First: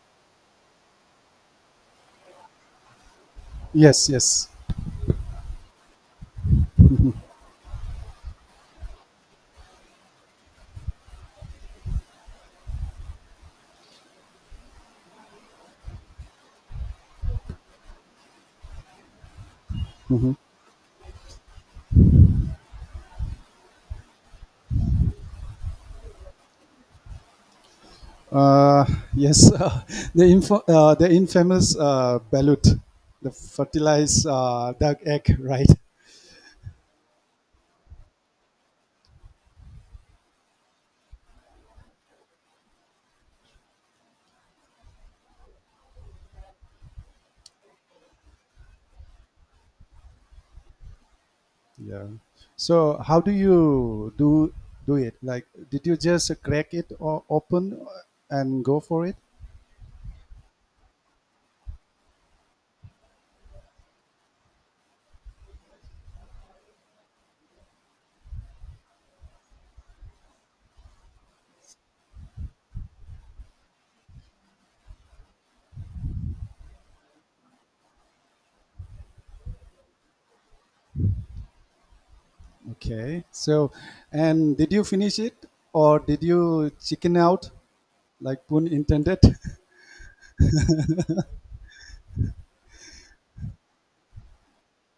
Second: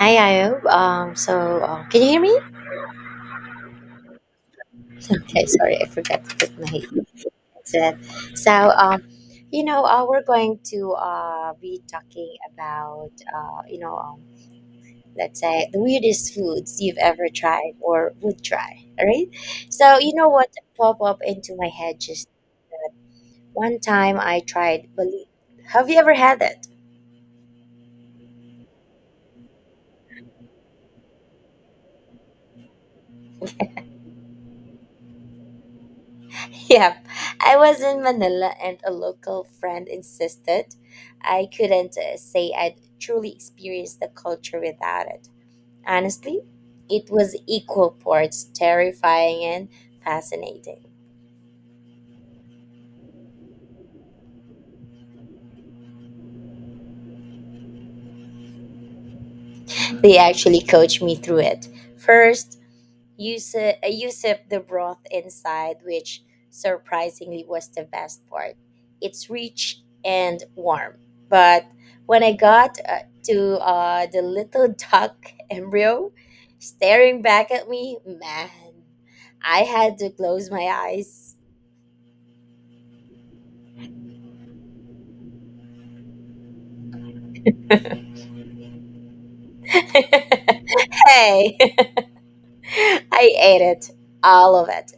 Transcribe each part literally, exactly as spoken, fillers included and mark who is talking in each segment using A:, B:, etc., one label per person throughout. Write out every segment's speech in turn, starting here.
A: Hi, Ayo. Um, so, uh, can you hear me?
B: Yes, yes.
A: Okay, sorry, I forgot to put my headset. So, um, you know, uh, we're going to uh, be talking about, uh, you know, um, let's say the weirdest foods you've ever tried or would try, all right? So, you know
B: hmm
A: what popped up into my head just one time I tried balut. Have you ever had that?
B: Uh, yes, uh, the, info, uh, the infamous uh, balut, the fertilized uh, duck egg, right?
A: Yep, I was in Manila and a local friend insisted I couldn't uh, say I'd truly experienced the culture without it. Honestly, it was equal parts terrifying and fascinating.
B: Yeah. So how do you do do it? Like, did you just crack it or open and go for it?
A: They actually coached me through it. First, Use uh, you the broth inside, which surprisingly was the best part. It's rich and warm. But when I got uh, to uh, the little duck embryo staring back at me, man, I had to close my eyes.
B: Okay. So, and did you finish it or did you chicken out, like, pun intended?
A: Hey, I ate it, all of it.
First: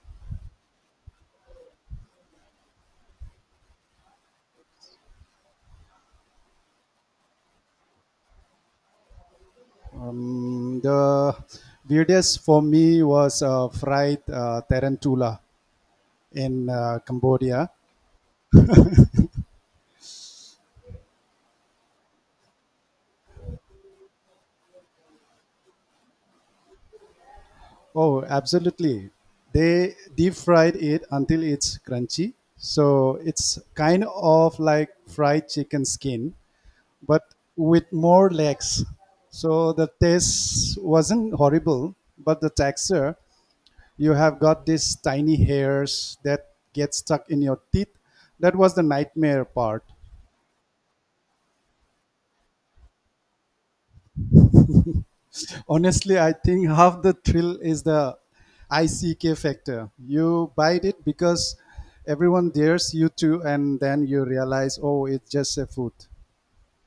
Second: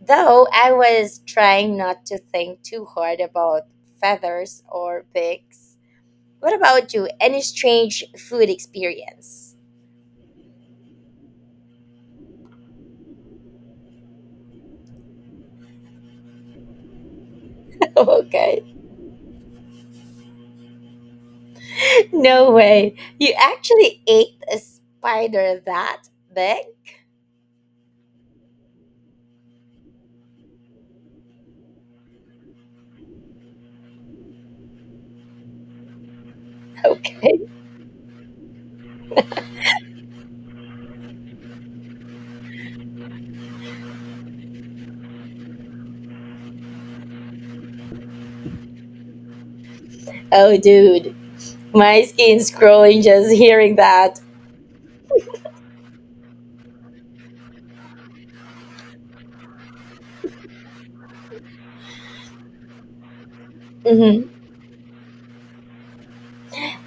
A: Though I was trying not to think too hard about feathers or beaks. What about you? Any strange food experience?
B: Um, the weirdest for me was uh, fried uh, tarantula in uh, Cambodia.
A: Okay. No way. You actually ate a spider that big?
B: Oh, absolutely. They deep fried it until it's crunchy. So it's kind of like fried chicken skin, but
A: Okay.
B: with more legs. So the taste wasn't horrible, but the texture, you have got these tiny hairs that get stuck in your teeth. That was the nightmare part.
A: Oh, dude. My skin's crawling just hearing that.
B: Honestly, I think half the thrill is the ick factor. You bite it because everyone dares you to, and then you
A: Hmm.
B: realize, oh, it's just a food.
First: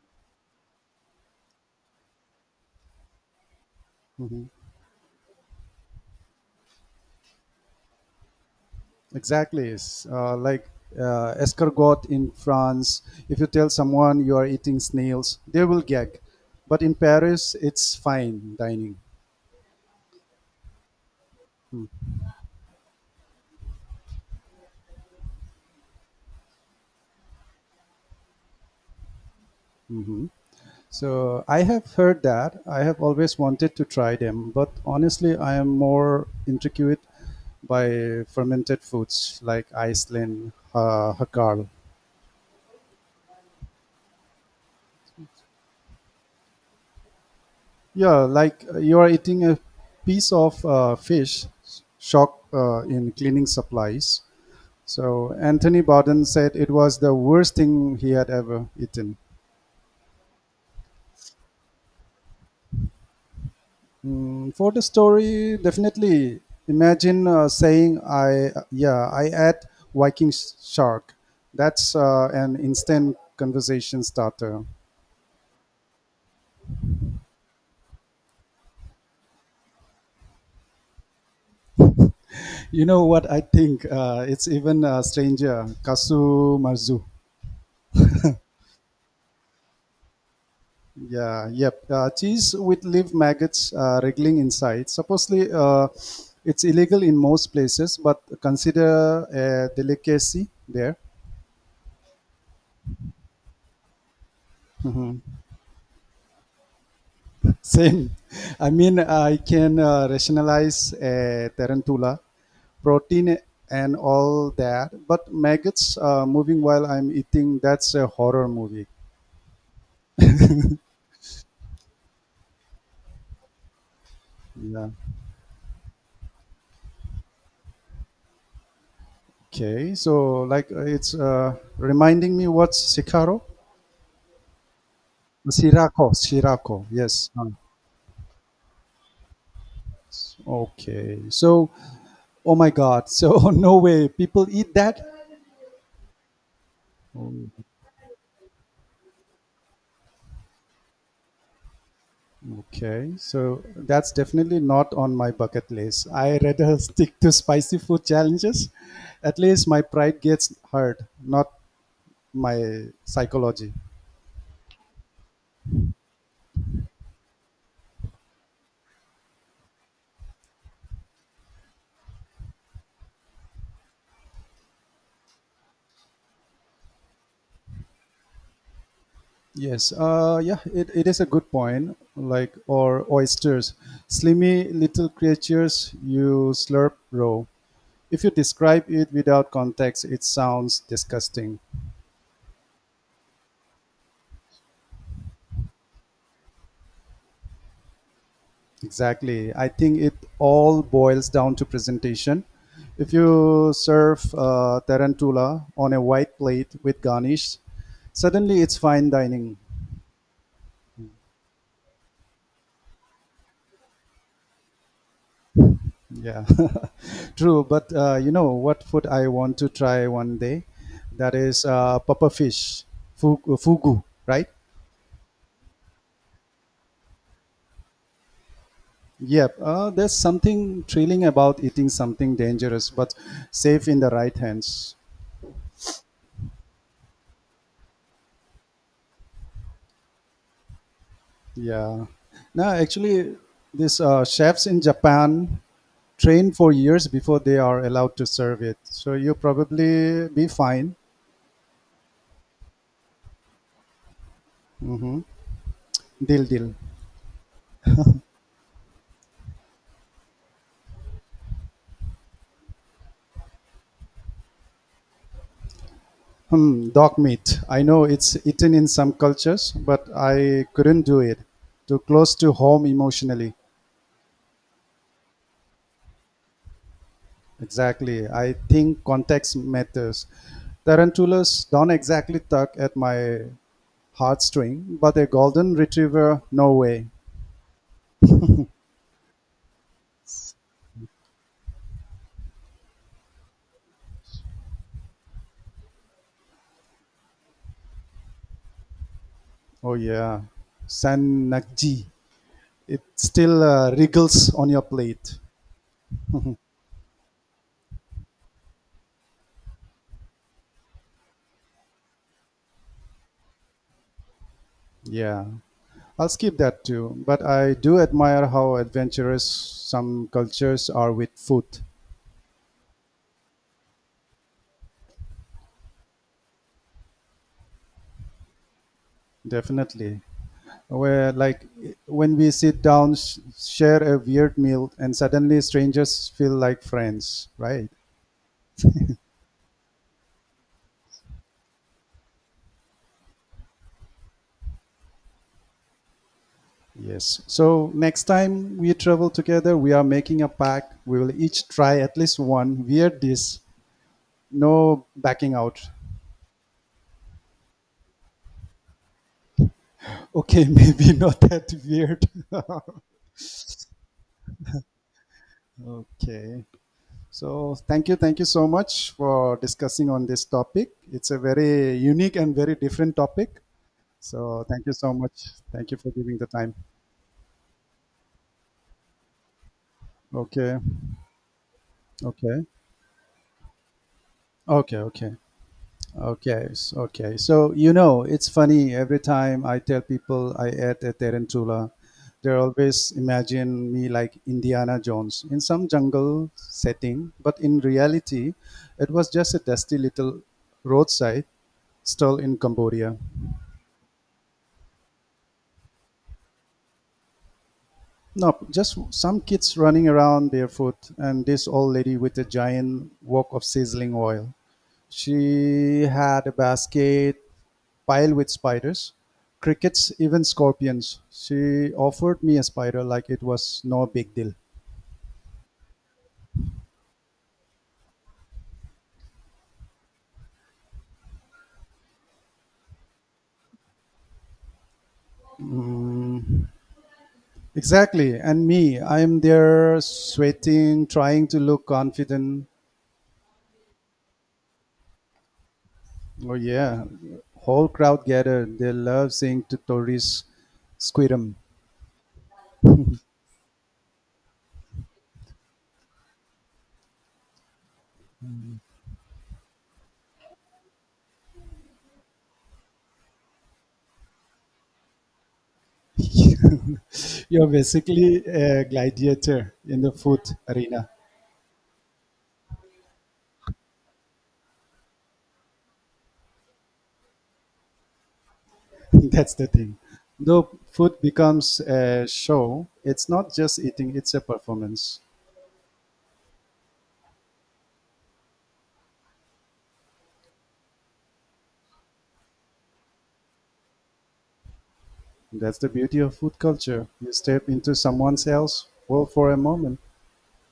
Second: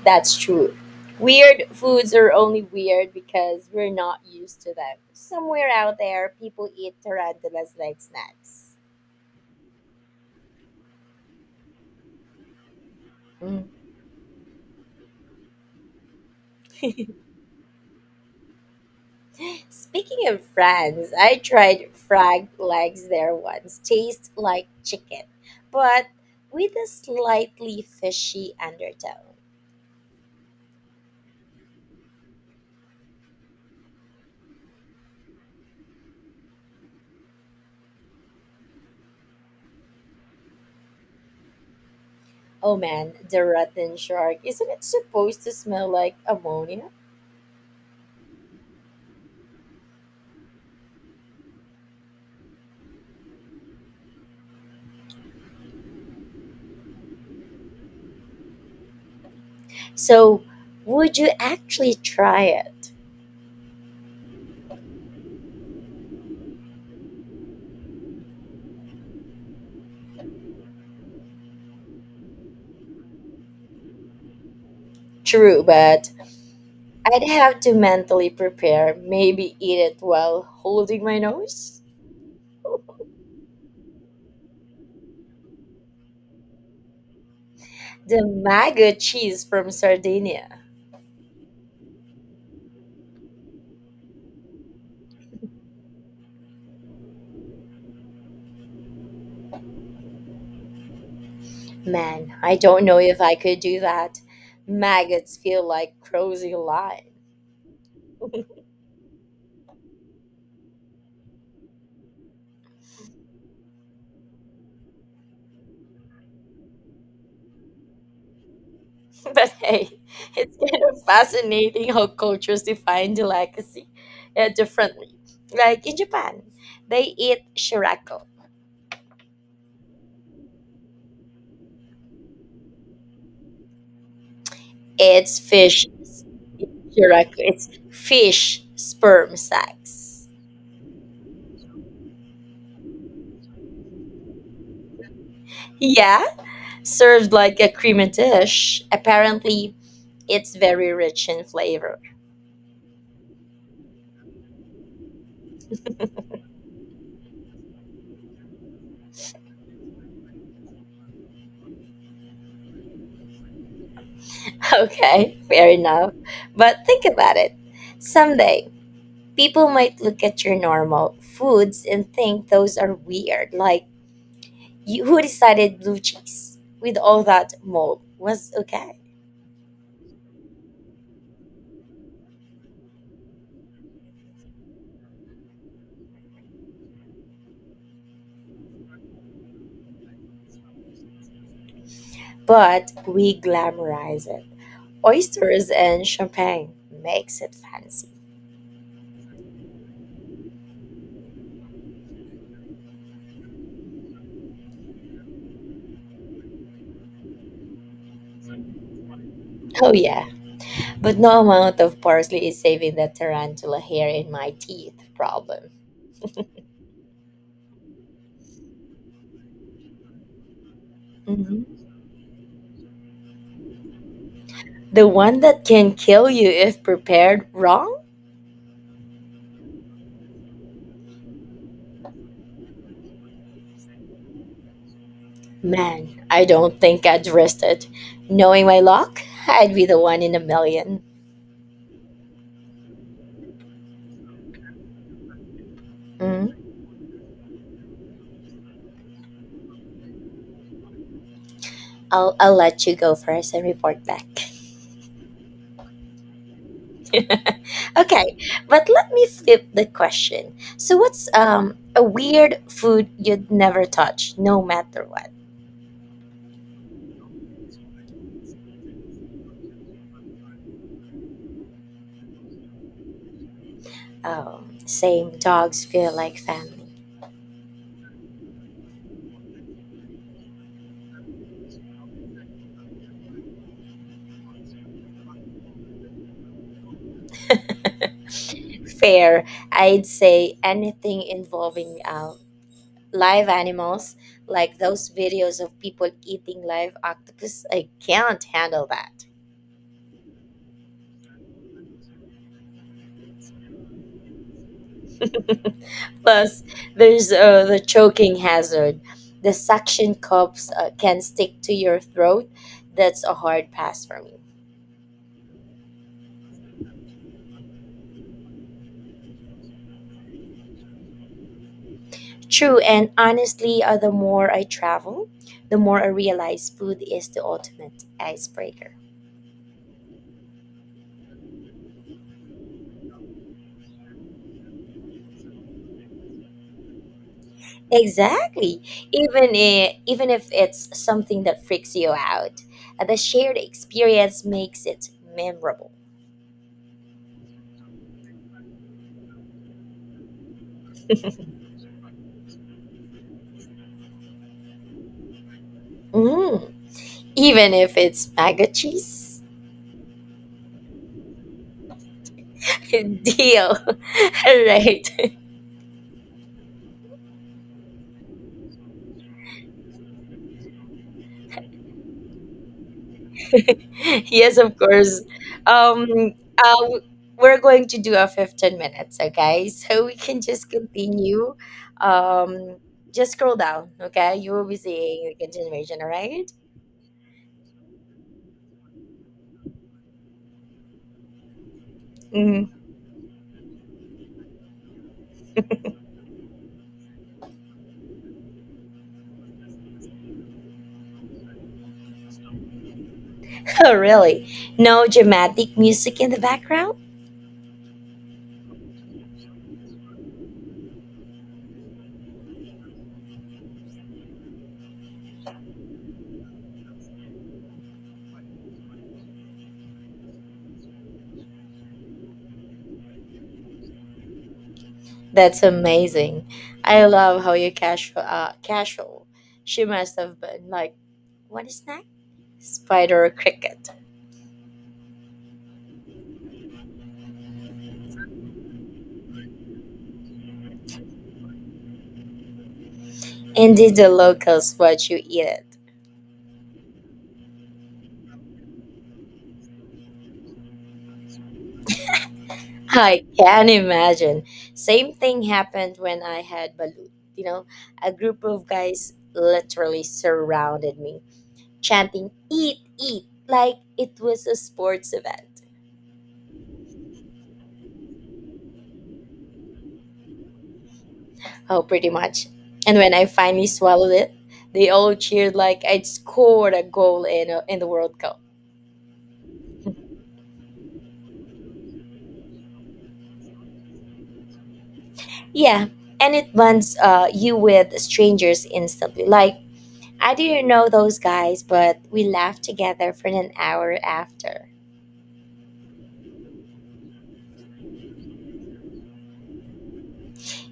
A: That's true. Weird foods are only weird because we're not used to them. Somewhere out there, people eat tarantulas like snacks.
B: Exactly. It's, uh, like uh, escargot in France. If you
A: Mm.
B: tell someone you are eating snails, they will gag. But in Paris, it's fine dining.
A: Speaking of France, I tried frog legs there once. Tastes like chicken, but with a slightly fishy undertone.
B: Mhm. So I have heard that. I have always wanted to try them, but honestly, I am more intrigued by fermented foods like Iceland, uh, Hakal.
A: Oh man, the rotten shark. Isn't it supposed to smell like ammonia?
B: Yeah, like uh, you are eating a piece of uh, fish, shock uh, in cleaning supplies. So Anthony Bowden said it was the worst thing he had ever eaten.
A: So, would you actually try it?
B: Mm, for the story, definitely imagine uh, saying, "I yeah, I ate Viking sh- shark." That's uh, an instant conversation starter.
A: True, but I'd have to mentally prepare, maybe eat it while holding my nose.
B: You know what I think? Uh, it's even uh, stranger. Kasu marzu.
A: The Maga cheese from Sardinia.
B: Yeah, yep. Uh, cheese with live maggots uh, wriggling inside. Supposedly, uh, it's illegal in most places, but consider a delicacy there.
A: Man, I don't know if I could do that.
B: Mhm.
A: Maggots feel like crazy line.
B: Same. I mean, I can uh, rationalize a tarantula, protein and all that, but maggots uh, moving while I'm eating, that's a horror movie.
A: But hey, it's kind of fascinating how cultures define delicacy uh,
B: Yeah.
A: differently. Like in Japan, they eat shirako.
B: Okay. So, like, uh, it's uh, reminding me, what's Sicaro?
A: It's fish.
B: Sirako, Sirako. Yes.
A: Correct.
B: Uh,
A: It's fish sperm sacs.
B: Okay. So, oh my God. So, no way. People eat that?
A: Yeah, served like a creamy dish. Apparently, it's very rich in flavor.
B: Okay, so that's definitely not on my bucket list. I rather stick to spicy food challenges. At least my pride gets hurt, not my psychology.
A: Okay, fair enough. But think about it. Someday, people might look at your normal foods and think those are weird. Like, you, who decided blue cheese with all that mold was okay?
B: Yes, uh, yeah, it, it is a good point. Like, or oysters, slimy little creatures you slurp raw. If you describe it without context, it sounds disgusting.
A: But we glamorize it. Oysters and champagne makes it fancy.
B: Exactly. I think it all boils down to presentation. If you serve uh, tarantula on a white plate with garnish, suddenly it's fine dining.
A: Oh yeah, but no amount of parsley is saving that tarantula hair in my teeth problem.
B: Yeah, true. But uh, you know what food I want to try one day? That is
A: Mhm.
B: uh, papa fish, fu- fugu, right?
A: The one that can kill you if prepared wrong?
B: Yep. Uh, there's something thrilling about eating something dangerous but safe in the right hands.
A: Man, I don't think I'd risk it. Knowing my luck, I'd be the one in a million.
B: Yeah. No, actually, these uh, chefs in Japan train
A: Hmm.
B: for years before they are allowed to serve it. So you probably be fine.
A: I'll, I'll let you go first and report back.
B: hmm Deal, deal.
A: Okay, but let me flip the question. So, what's um, a weird food you'd never touch, no matter what?
B: Hmm, dog meat. I know it's eaten in some cultures, but I couldn't do it. Too close to home emotionally.
A: Um, same dogs feel like family.
B: Exactly. I think context matters. Tarantulas don't exactly tug at my heartstring, but a golden retriever, no way.
A: Fair. I'd say anything involving uh, live animals, like those videos of people eating live octopus. I can't handle that.
B: Oh yeah, Sanakji. It still uh, wriggles on your plate.
A: Plus, there's uh, the choking hazard. The suction cups uh, can stick to your throat. That's a hard pass for me.
B: Yeah, I'll skip that too. But I do admire how adventurous some cultures are with food.
A: True, and honestly, uh, the more I travel, the more I realize food is the ultimate icebreaker.
B: Definitely, where like when we sit down, sh- share a weird meal, and suddenly strangers feel like friends, right?
A: Exactly. Even if, even if it's something that freaks you out, uh, the shared experience makes it memorable.
B: Yes. So next time we travel together, we are making a pact. We will each try at least one weird dish. No backing out.
A: Mm, even if it's mac and cheese.
B: Okay, maybe not that weird.
A: Deal. All right.
B: Okay. So thank you, thank you so much for discussing on this topic. It's a very unique and very different topic.
A: Yes,
B: So
A: of
B: thank you so
A: course.
B: much. Thank you for
A: Um,
B: giving the time.
A: uh, we're going to do a fifteen minutes, okay? So we can just
B: Okay.
A: continue.
B: Okay.
A: Um, just scroll down, okay? You will be
B: Okay.
A: seeing
B: Okay.
A: the continuation, all right?
B: Okay, s- okay. So you know, it's funny, every time I tell people I ate a tarantula, they
A: Mhm.
B: always imagine me like Indiana Jones in some jungle setting, but in reality, it was just a dusty little roadside stall in Cambodia.
A: Oh, really? No dramatic music in the background?
B: No, just some kids running around barefoot, and this old lady with a giant wok of sizzling oil. She had a basket piled with spiders, crickets, even scorpions. She offered me a spider like it was no big deal.
A: That's amazing. I love how you casual. Uh, casual. She must have been like, what is that? Spider or cricket.
B: Mm. Exactly. And me, I'm there sweating, trying to look confident.
A: And did the locals watch you eat it.
B: Oh, yeah. Whole crowd gathered. They love seeing to tourists squirm.
A: I can imagine. Same thing happened when I had balut. You know, a group of guys literally surrounded me, chanting "Eat, eat!" like it was a sports event.
B: You're basically a gladiator in the food arena.
A: Oh, pretty much. And when I finally swallowed it, they all cheered like I'd scored a goal in, a, in the World Cup.
B: That's the thing. Though food becomes a show, it's not just eating, it's a performance.
A: Yeah, and it bonds uh, you with strangers instantly. Like, I didn't know those guys, but we laughed together for an hour after.
B: That's the beauty of food culture. You step into someone else's world for a moment.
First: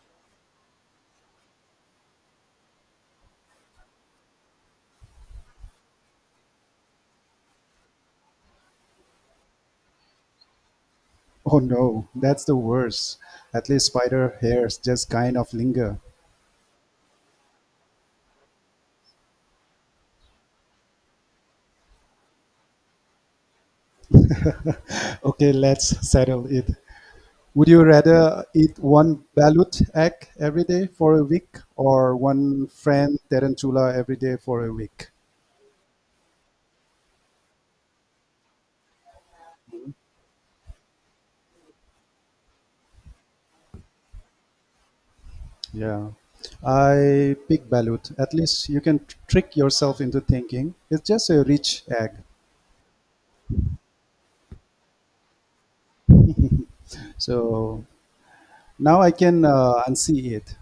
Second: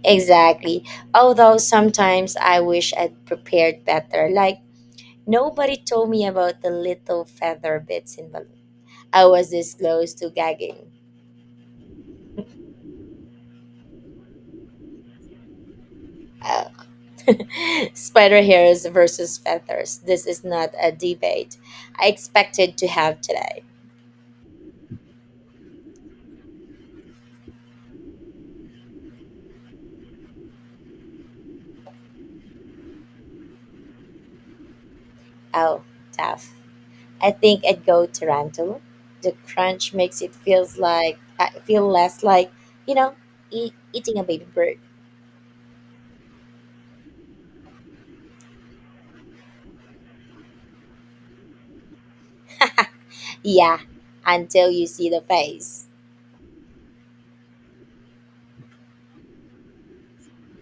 A: Exactly. Although sometimes I wish I'd prepared better. Like, nobody told me about the little feather bits in balloon. I was this close to gagging.
B: Oh no, that's the worst. At least spider hairs just kind of linger.
A: Uh, Spider hairs versus feathers. This is not a debate I expected to have today.
B: Okay, let's settle it. Would you rather eat one balut egg every day for a week or one friend tarantula every day for a week?
A: Oh, tough. I think I'd go tarantula. The crunch makes it feels like I feel less like you know e- eating a baby bird.
B: Yeah, I pick balut. At least you can tr- trick yourself into thinking it's just a rich egg.
A: Yeah, until you see the face.
B: So now I can uh, unsee it.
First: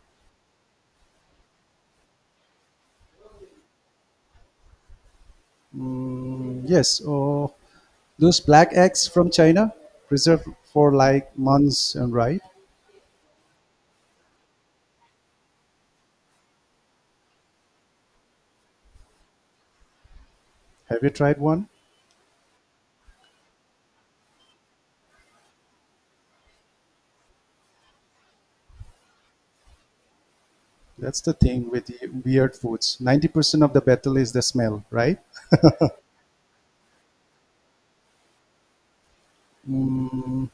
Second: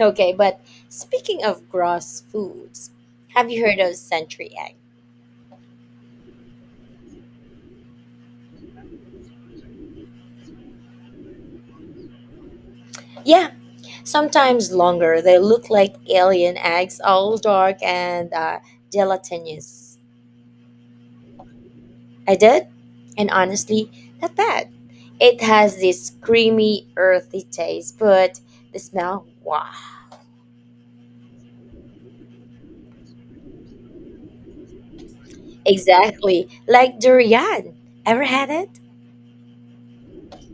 A: Okay, but speaking of gross foods, have you heard of century egg?
B: Mm, yes, oh, those black eggs from China, preserved for like months and right?
A: Yeah, sometimes longer. They look like alien eggs, all dark and uh, gelatinous.
B: Have you tried one?
A: I did, and honestly, not bad. It has this creamy, earthy taste, but the smell, wow.
B: That's the thing with the weird foods. ninety percent of the battle is the smell, right?
A: Exactly, like durian. Ever had it?
B: Mm,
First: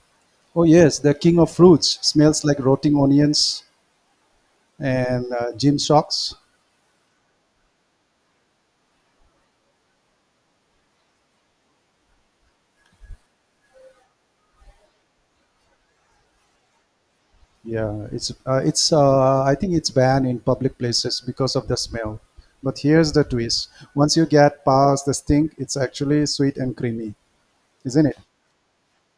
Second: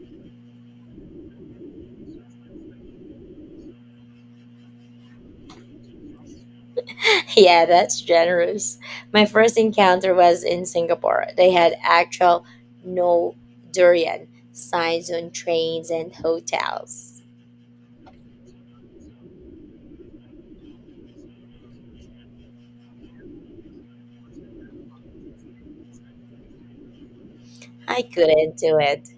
B: oh, yes, the king of fruits smells like rotting onions and uh, gym socks.
A: Yeah, that's generous. My first encounter was in Singapore. They had actual no durian signs on trains and hotels.
B: Yeah, it's uh, it's uh, I think it's banned in public places because of the smell. But here's the twist: once you get past the stink, it's actually sweet and creamy,
A: I
B: isn't it?
A: couldn't do it.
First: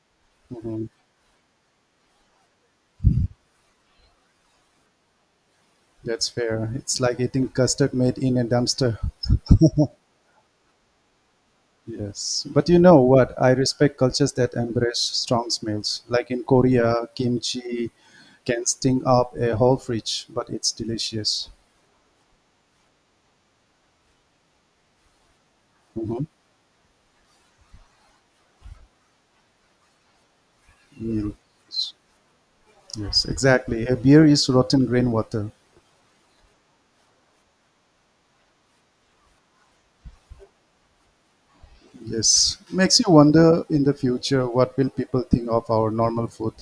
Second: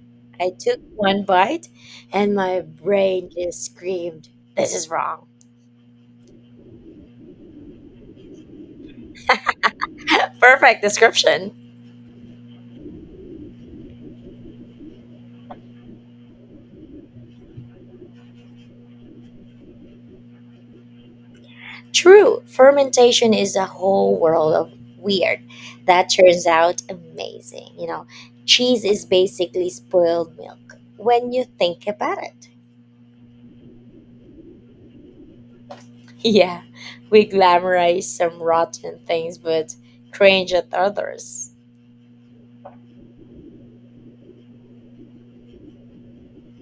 A: I took
B: hmm
A: one bite and my brain just screamed, this is wrong.
B: That's fair. It's like eating custard made in a dumpster.
A: Perfect description.
B: Yes, but you know what? I respect cultures that embrace strong smells. Like in Korea, kimchi can stink up a whole fridge, but it's delicious.
A: True, fermentation is a whole world of weird that
B: hmm
A: turns out amazing. You know, cheese is basically spoiled milk when you think
B: Yes,
A: about it.
B: yes, exactly. A beer is rotten rainwater.
A: Yeah, we glamorize some rotten things but cringe at others.
B: Yes, makes you wonder, in the future what will people think of our normal food.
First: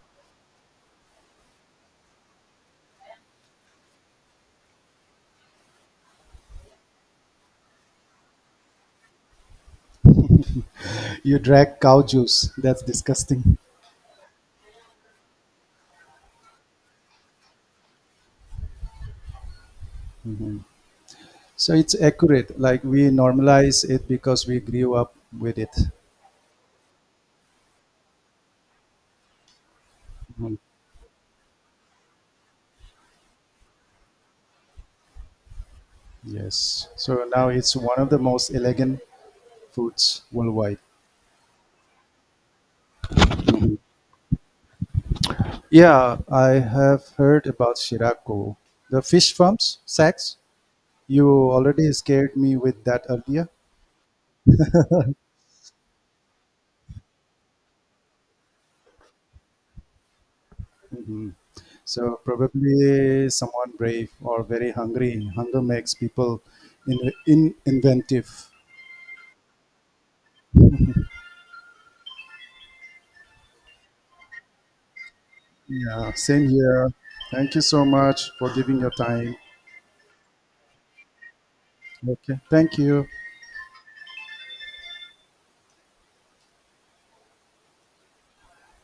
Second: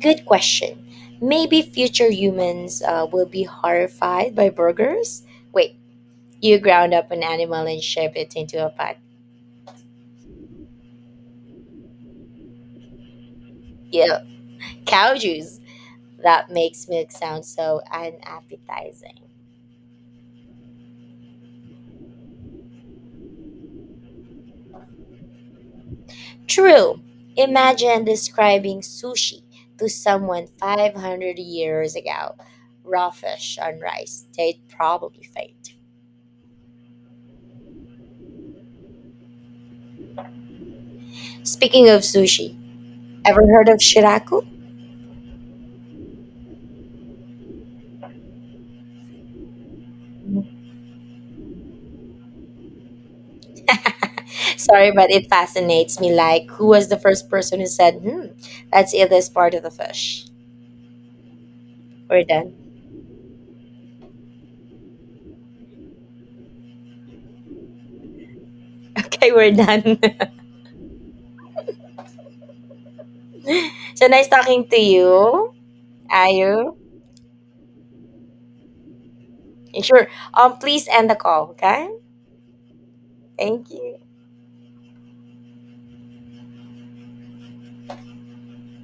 A: Good question. Maybe future humans uh, will be horrified by burgers? Wait, you ground up an animal and shape it into a pack.
B: You drag cow juice, that's disgusting.
A: Yeah, cow juice. That makes milk sound so unappetizing.
B: So it's accurate, like we normalize it because we grew up with it.
A: True. Imagine describing sushi to someone
B: Mhm.
A: five hundred years ago. Raw fish on rice. They'd probably faint.
B: Yes, so now it's one of the most elegant foods worldwide.
A: Speaking of sushi, ever heard of shiraku?
B: Yeah, I have heard about Shirako, the fish farms, sacks. You already scared me with that earlier.
A: Sorry, but it fascinates me. Like, who was the first person who said, hmm, let's eat this part of the fish?
B: Mhm. So
A: We're done.
B: probably someone brave or very hungry. Hunger makes people in, in inventive.
A: Okay, we're done. So nice talking to you.
B: Yeah, same
A: Ayu.
B: here. Thank you so much for giving your time.
A: Sure. Um, please end the call. Okay.
B: Okay, thank you.
A: Thank you.